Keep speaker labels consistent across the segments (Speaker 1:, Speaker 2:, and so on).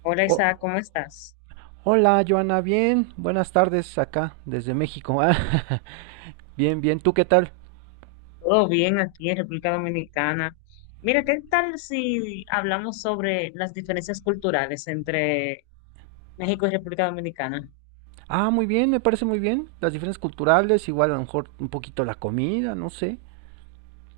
Speaker 1: Hola
Speaker 2: Oh,
Speaker 1: Isaac, ¿cómo estás?
Speaker 2: hola, Joana, bien. Buenas tardes acá, desde México. Ah, bien, bien. ¿Tú qué tal?
Speaker 1: Todo bien aquí en República Dominicana. Mira, ¿qué tal si hablamos sobre las diferencias culturales entre México y República Dominicana?
Speaker 2: Ah, muy bien, me parece muy bien. Las diferencias culturales, igual a lo mejor un poquito la comida, no sé.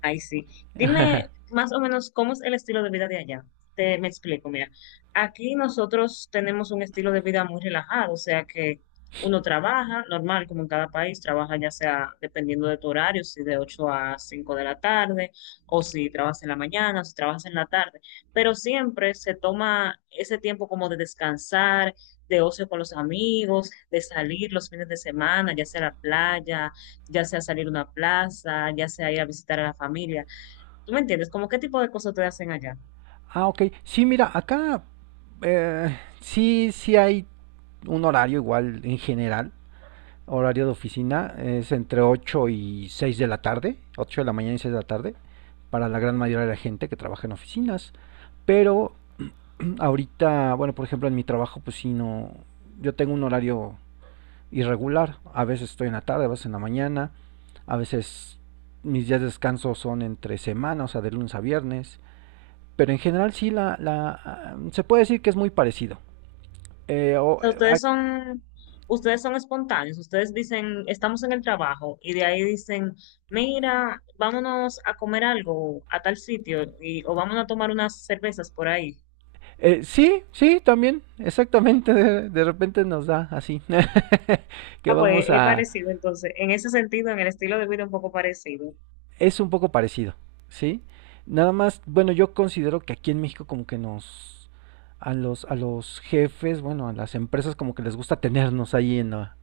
Speaker 1: Ay, sí. Dime más o menos cómo es el estilo de vida de allá. Te me explico, mira. Aquí nosotros tenemos un estilo de vida muy relajado, o sea que uno trabaja normal, como en cada país, trabaja ya sea dependiendo de tu horario, si de 8 a 5 de la tarde, o si trabajas en la mañana, o si trabajas en la tarde, pero siempre se toma ese tiempo como de descansar, de ocio con los amigos, de salir los fines de semana, ya sea a la playa, ya sea salir a una plaza, ya sea ir a visitar a la familia. ¿Tú me entiendes? ¿Cómo qué tipo de cosas te hacen allá?
Speaker 2: Ah, ok. Sí, mira, acá sí, sí hay un horario igual en general. Horario de oficina es entre 8 y 6 de la tarde, 8 de la mañana y 6 de la tarde, para la gran mayoría de la gente que trabaja en oficinas. Pero ahorita, bueno, por ejemplo, en mi trabajo, pues sí, no. Yo tengo un horario irregular. A veces estoy en la tarde, a veces en la mañana. A veces mis días de descanso son entre semana, o sea, de lunes a viernes. Pero en general, sí, la se puede decir que es muy parecido. Eh,
Speaker 1: O
Speaker 2: o-
Speaker 1: sea,
Speaker 2: a-
Speaker 1: ustedes son espontáneos, ustedes dicen, estamos en el trabajo y de ahí dicen, mira, vámonos a comer algo a tal sitio y, o vámonos a tomar unas cervezas por ahí.
Speaker 2: sí, sí, también, exactamente. De repente nos da así que
Speaker 1: Ah, pues
Speaker 2: vamos
Speaker 1: es
Speaker 2: a,
Speaker 1: parecido entonces, en ese sentido, en el estilo de vida un poco parecido.
Speaker 2: es un poco parecido, ¿sí? Nada más, bueno, yo considero que aquí en México como que nos, a los jefes, bueno, a las empresas como que les gusta tenernos ahí en la,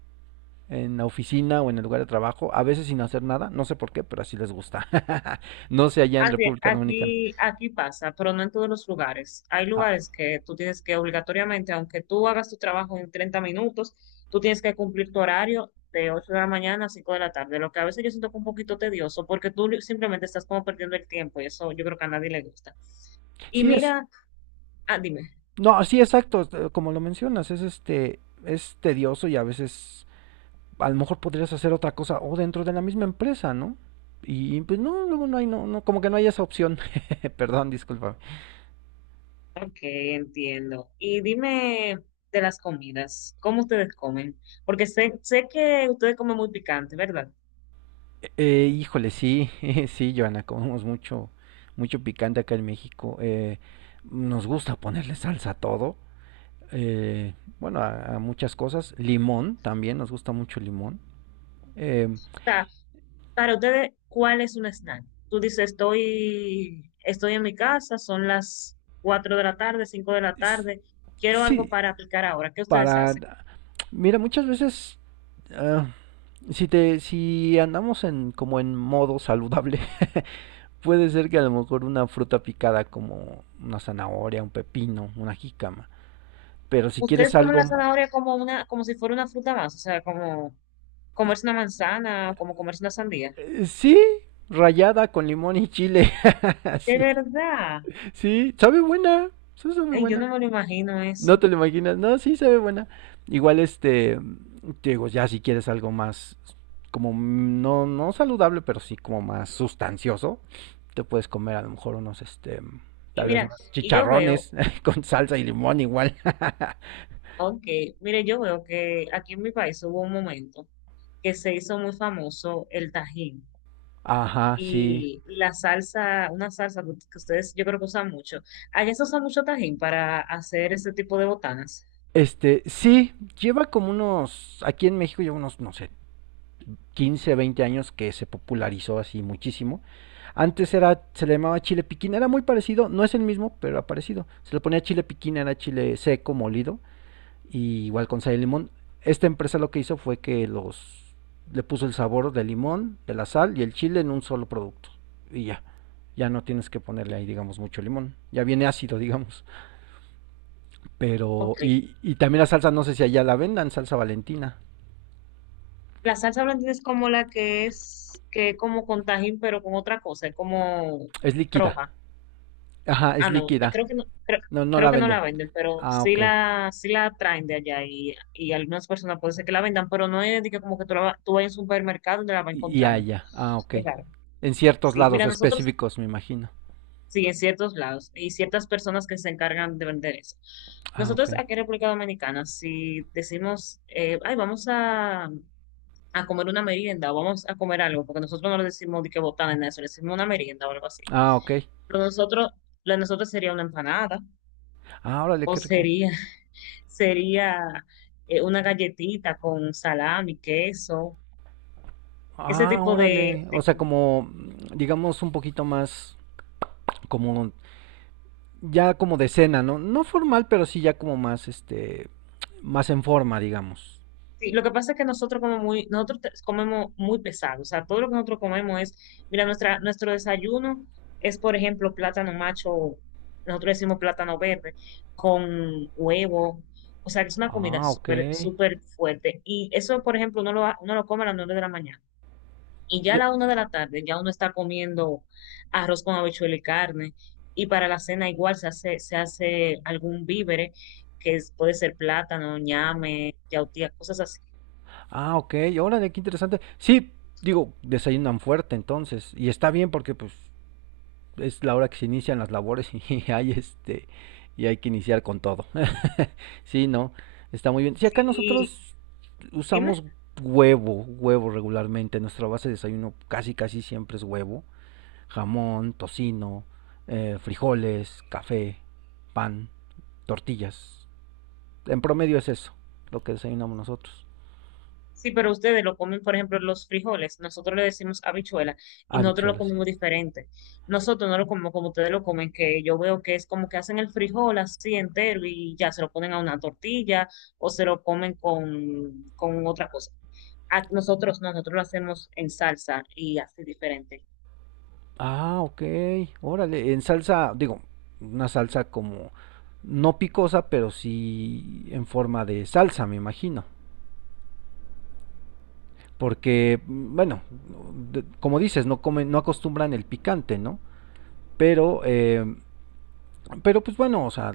Speaker 2: en la oficina o en el lugar de trabajo, a veces sin hacer nada, no sé por qué, pero así les gusta. No sé allá en
Speaker 1: Aquí,
Speaker 2: República Dominicana.
Speaker 1: aquí, aquí pasa, pero no en todos los lugares. Hay
Speaker 2: Ah,
Speaker 1: lugares que tú tienes que obligatoriamente, aunque tú hagas tu trabajo en 30 minutos, tú tienes que cumplir tu horario de 8 de la mañana a 5 de la tarde, lo que a veces yo siento que es un poquito tedioso porque simplemente estás como perdiendo el tiempo y eso yo creo que a nadie le gusta. Y
Speaker 2: sí es,
Speaker 1: mira, ah, dime,
Speaker 2: no, sí, exacto, como lo mencionas, es este, es tedioso y a veces a lo mejor podrías hacer otra cosa o dentro de la misma empresa, ¿no? Y pues no, luego no hay, no, no, como que no hay esa opción. Perdón, disculpa.
Speaker 1: ok, entiendo. Y dime de las comidas, ¿cómo ustedes comen? Porque sé que ustedes comen muy picante, ¿verdad?
Speaker 2: Híjole, sí, sí, Joana, comemos mucho, mucho picante acá en México. Nos gusta ponerle salsa a todo. eh, bueno, a muchas cosas. Limón también, nos gusta mucho el limón. Eh,
Speaker 1: Para ustedes, ¿cuál es un snack? Tú dices, estoy en mi casa, son las 4 de la tarde, 5 de la
Speaker 2: s-
Speaker 1: tarde, quiero algo
Speaker 2: sí,
Speaker 1: para aplicar ahora. ¿Qué ustedes hacen?
Speaker 2: para... Mira, muchas veces... ah, si andamos en como en modo saludable, puede ser que a lo mejor una fruta picada como una zanahoria, un pepino, una jícama. Pero si quieres
Speaker 1: ¿Ustedes comen
Speaker 2: algo...
Speaker 1: la zanahoria como una, como si fuera una fruta más? O sea, como comerse una manzana, como comerse una sandía.
Speaker 2: sí, rayada con limón y chile.
Speaker 1: De
Speaker 2: Sí,
Speaker 1: verdad.
Speaker 2: sí, sabe buena. Sí, sabe
Speaker 1: Ay, yo
Speaker 2: buena.
Speaker 1: no me lo imagino
Speaker 2: No
Speaker 1: eso.
Speaker 2: te lo imaginas. No, sí, sabe buena. Igual este... Te digo, ya si quieres algo más... Como no, no saludable, pero sí como más sustancioso. Te puedes comer a lo mejor unos este...
Speaker 1: Y
Speaker 2: Tal vez
Speaker 1: mira,
Speaker 2: más
Speaker 1: y yo veo,
Speaker 2: chicharrones con salsa y limón igual.
Speaker 1: ok, mire, yo veo que aquí en mi país hubo un momento que se hizo muy famoso el Tajín.
Speaker 2: Ajá, sí.
Speaker 1: Y la salsa, una salsa que ustedes yo creo que usan mucho. Allá se usa mucho tajín para hacer ese tipo de botanas.
Speaker 2: Este, sí, lleva como unos, aquí en México lleva unos, no sé, 15 20 años que se popularizó así muchísimo. Antes era, se le llamaba chile piquín, era muy parecido, no es el mismo, pero era parecido. Se le ponía chile piquín, era chile seco, molido, y igual con sal y limón. Esta empresa lo que hizo fue que los, le puso el sabor del limón, de la sal y el chile en un solo producto. Y ya, ya no tienes que ponerle ahí, digamos, mucho limón. Ya viene ácido, digamos. Pero,
Speaker 1: Ok.
Speaker 2: y también la salsa, no sé si allá la vendan, salsa valentina.
Speaker 1: La salsa blandina es como la que es como con tajín, pero con otra cosa, es como
Speaker 2: Es líquida.
Speaker 1: roja.
Speaker 2: Ajá, es
Speaker 1: Ah, no, yo
Speaker 2: líquida.
Speaker 1: creo que no,
Speaker 2: No, no la
Speaker 1: creo que no
Speaker 2: venden.
Speaker 1: la venden, pero
Speaker 2: Ah, ok.
Speaker 1: sí la traen de allá y algunas personas puede ser que la vendan, pero no es de que como que tú vas a un supermercado donde la vas
Speaker 2: Y
Speaker 1: encontrando.
Speaker 2: allá. Ah, ok.
Speaker 1: Es raro.
Speaker 2: En ciertos
Speaker 1: Sí,
Speaker 2: lados
Speaker 1: mira, nosotros
Speaker 2: específicos, me imagino.
Speaker 1: sí, en ciertos lados. Y ciertas personas que se encargan de vender eso.
Speaker 2: Ah, ok.
Speaker 1: Nosotros aquí en República Dominicana, si decimos, ay, a comer una merienda o vamos a comer algo, porque nosotros no le decimos de que botana en eso, le decimos una merienda o algo así.
Speaker 2: Ah, ok.
Speaker 1: Pero nosotros, lo de nosotros sería una empanada
Speaker 2: Ah, órale,
Speaker 1: o
Speaker 2: qué rico.
Speaker 1: sería, sería una galletita con salami, queso, ese
Speaker 2: Ah,
Speaker 1: tipo
Speaker 2: órale. O
Speaker 1: de
Speaker 2: sea,
Speaker 1: comida.
Speaker 2: como, digamos, un poquito más, como, ya como de cena, ¿no? No formal, pero sí ya como más, este, más en forma, digamos.
Speaker 1: Sí, lo que pasa es que nosotros como muy, comemos muy pesado, o sea, todo lo que nosotros comemos es, mira, nuestra, nuestro desayuno es, por ejemplo, plátano macho, nosotros decimos plátano verde, con huevo, o sea, que es una comida
Speaker 2: Ah, ok.
Speaker 1: súper, súper fuerte. Y eso, por ejemplo, uno lo come a las 9 de la mañana. Y ya a
Speaker 2: De-
Speaker 1: la 1 de la tarde, ya uno está comiendo arroz con habichuela y carne. Y para la cena igual se hace algún vívere, puede ser plátano, ñame, yautía, cosas así.
Speaker 2: Ah, ok, órale, qué interesante. Sí, digo, desayunan fuerte entonces. Y está bien porque, pues, es la hora que se inician las labores y hay este y hay que iniciar con todo. Sí, no, está muy bien. Si
Speaker 1: Sí,
Speaker 2: acá
Speaker 1: y
Speaker 2: nosotros
Speaker 1: dime,
Speaker 2: usamos huevo, huevo regularmente, nuestra base de desayuno casi casi siempre es huevo, jamón, tocino, frijoles, café, pan, tortillas. En promedio es eso, lo que desayunamos nosotros.
Speaker 1: sí, pero ustedes lo comen, por ejemplo, los frijoles, nosotros le decimos habichuela y nosotros lo
Speaker 2: Habichuelas.
Speaker 1: comemos diferente. Nosotros no lo comemos como ustedes lo comen, que yo veo que es como que hacen el frijol así entero y ya se lo ponen a una tortilla o se lo comen con otra cosa. A nosotros no, nosotros lo hacemos en salsa y así diferente.
Speaker 2: Ah, ok. Órale, en salsa, digo, una salsa como no picosa, pero sí en forma de salsa, me imagino. Porque, bueno, como dices, no comen, no acostumbran el picante, ¿no? Pero, eh, pero pues bueno, o sea,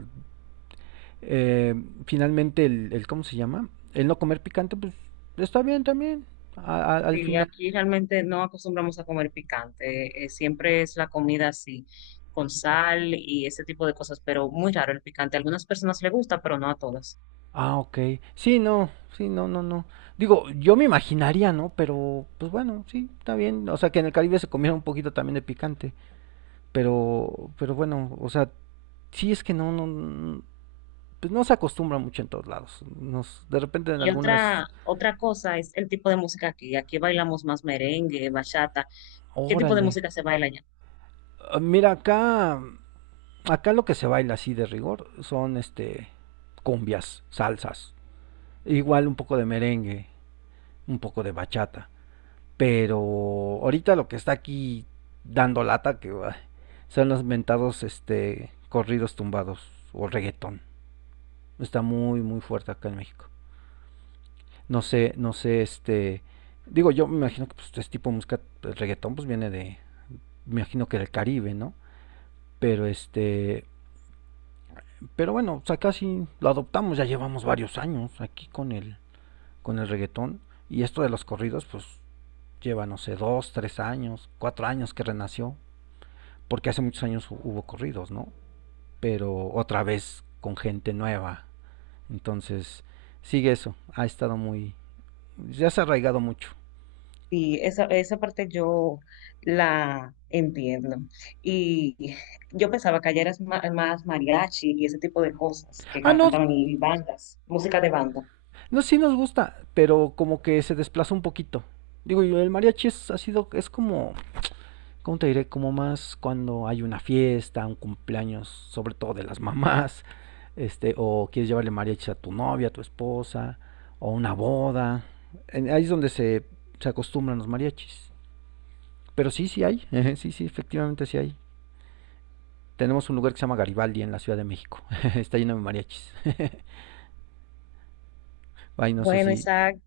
Speaker 2: eh, finalmente ¿cómo se llama? El no comer picante, pues está bien también. Al
Speaker 1: Sí,
Speaker 2: final.
Speaker 1: aquí realmente no acostumbramos a comer picante, siempre es la comida así, con sal y ese tipo de cosas, pero muy raro el picante. A algunas personas le gusta, pero no a todas.
Speaker 2: Ah, ok. Sí, no, sí, no, no, no. Digo, yo me imaginaría, ¿no? Pero, pues bueno, sí, está bien. O sea, que en el Caribe se comiera un poquito también de picante. Pero bueno, o sea, sí es que no, no, no, pues no se acostumbra mucho en todos lados. Nos, de repente en
Speaker 1: Y
Speaker 2: algunas,
Speaker 1: otra cosa es el tipo de música aquí. Aquí bailamos más merengue, bachata. ¿Qué tipo de
Speaker 2: órale.
Speaker 1: música se baila allá?
Speaker 2: Ah, mira, acá lo que se baila así de rigor son, este, cumbias, salsas. Igual un poco de merengue, un poco de bachata. Pero ahorita lo que está aquí dando lata que ay, son los mentados este corridos tumbados o reggaetón. Está muy muy fuerte acá en México. No sé este digo yo me imagino que pues, este tipo de música el reggaetón pues viene de me imagino que del Caribe, ¿no? Pero este, pero bueno, o sea, casi lo adoptamos, ya llevamos varios años aquí con el reggaetón y esto de los corridos pues lleva no sé, 2, 3 años, 4 años que renació porque hace muchos años hubo corridos, ¿no? Pero otra vez con gente nueva. Entonces, sigue eso. Ha estado muy. Ya se ha arraigado mucho.
Speaker 1: Sí, esa parte yo la entiendo. Y yo pensaba que allá eras más mariachi y ese tipo de cosas que
Speaker 2: Ah, no,
Speaker 1: cantaban y bandas, música de banda.
Speaker 2: no, sí nos gusta, pero como que se desplazó un poquito. Digo, el mariachi es, ha sido, es como, ¿cómo te diré? Como más cuando hay una fiesta, un cumpleaños, sobre todo de las mamás, este, o quieres llevarle mariachi a tu novia, a tu esposa, o una boda. Ahí es donde se acostumbran los mariachis. Pero sí, sí hay. Sí, sí, efectivamente sí hay. Tenemos un lugar que se llama Garibaldi en la Ciudad de México. Está lleno de mariachis. Ay, no sé
Speaker 1: Bueno,
Speaker 2: si...
Speaker 1: Isaac.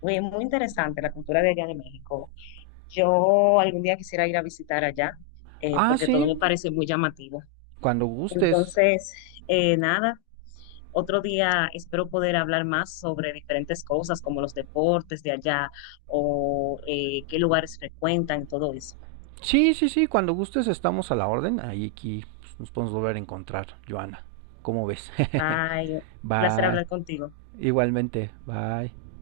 Speaker 1: Oye, muy interesante la cultura de allá de México. Yo algún día quisiera ir a visitar allá,
Speaker 2: Ah,
Speaker 1: porque todo
Speaker 2: sí,
Speaker 1: me parece muy llamativo.
Speaker 2: cuando gustes.
Speaker 1: Entonces, nada, otro día espero poder hablar más sobre diferentes cosas como los deportes de allá o qué lugares frecuentan, todo eso.
Speaker 2: Sí, sí, sí, cuando gustes estamos a la orden. Ahí aquí pues, nos podemos volver a encontrar, Joana. ¿Cómo ves?
Speaker 1: Ay, un placer
Speaker 2: Bye.
Speaker 1: hablar contigo.
Speaker 2: Igualmente, bye.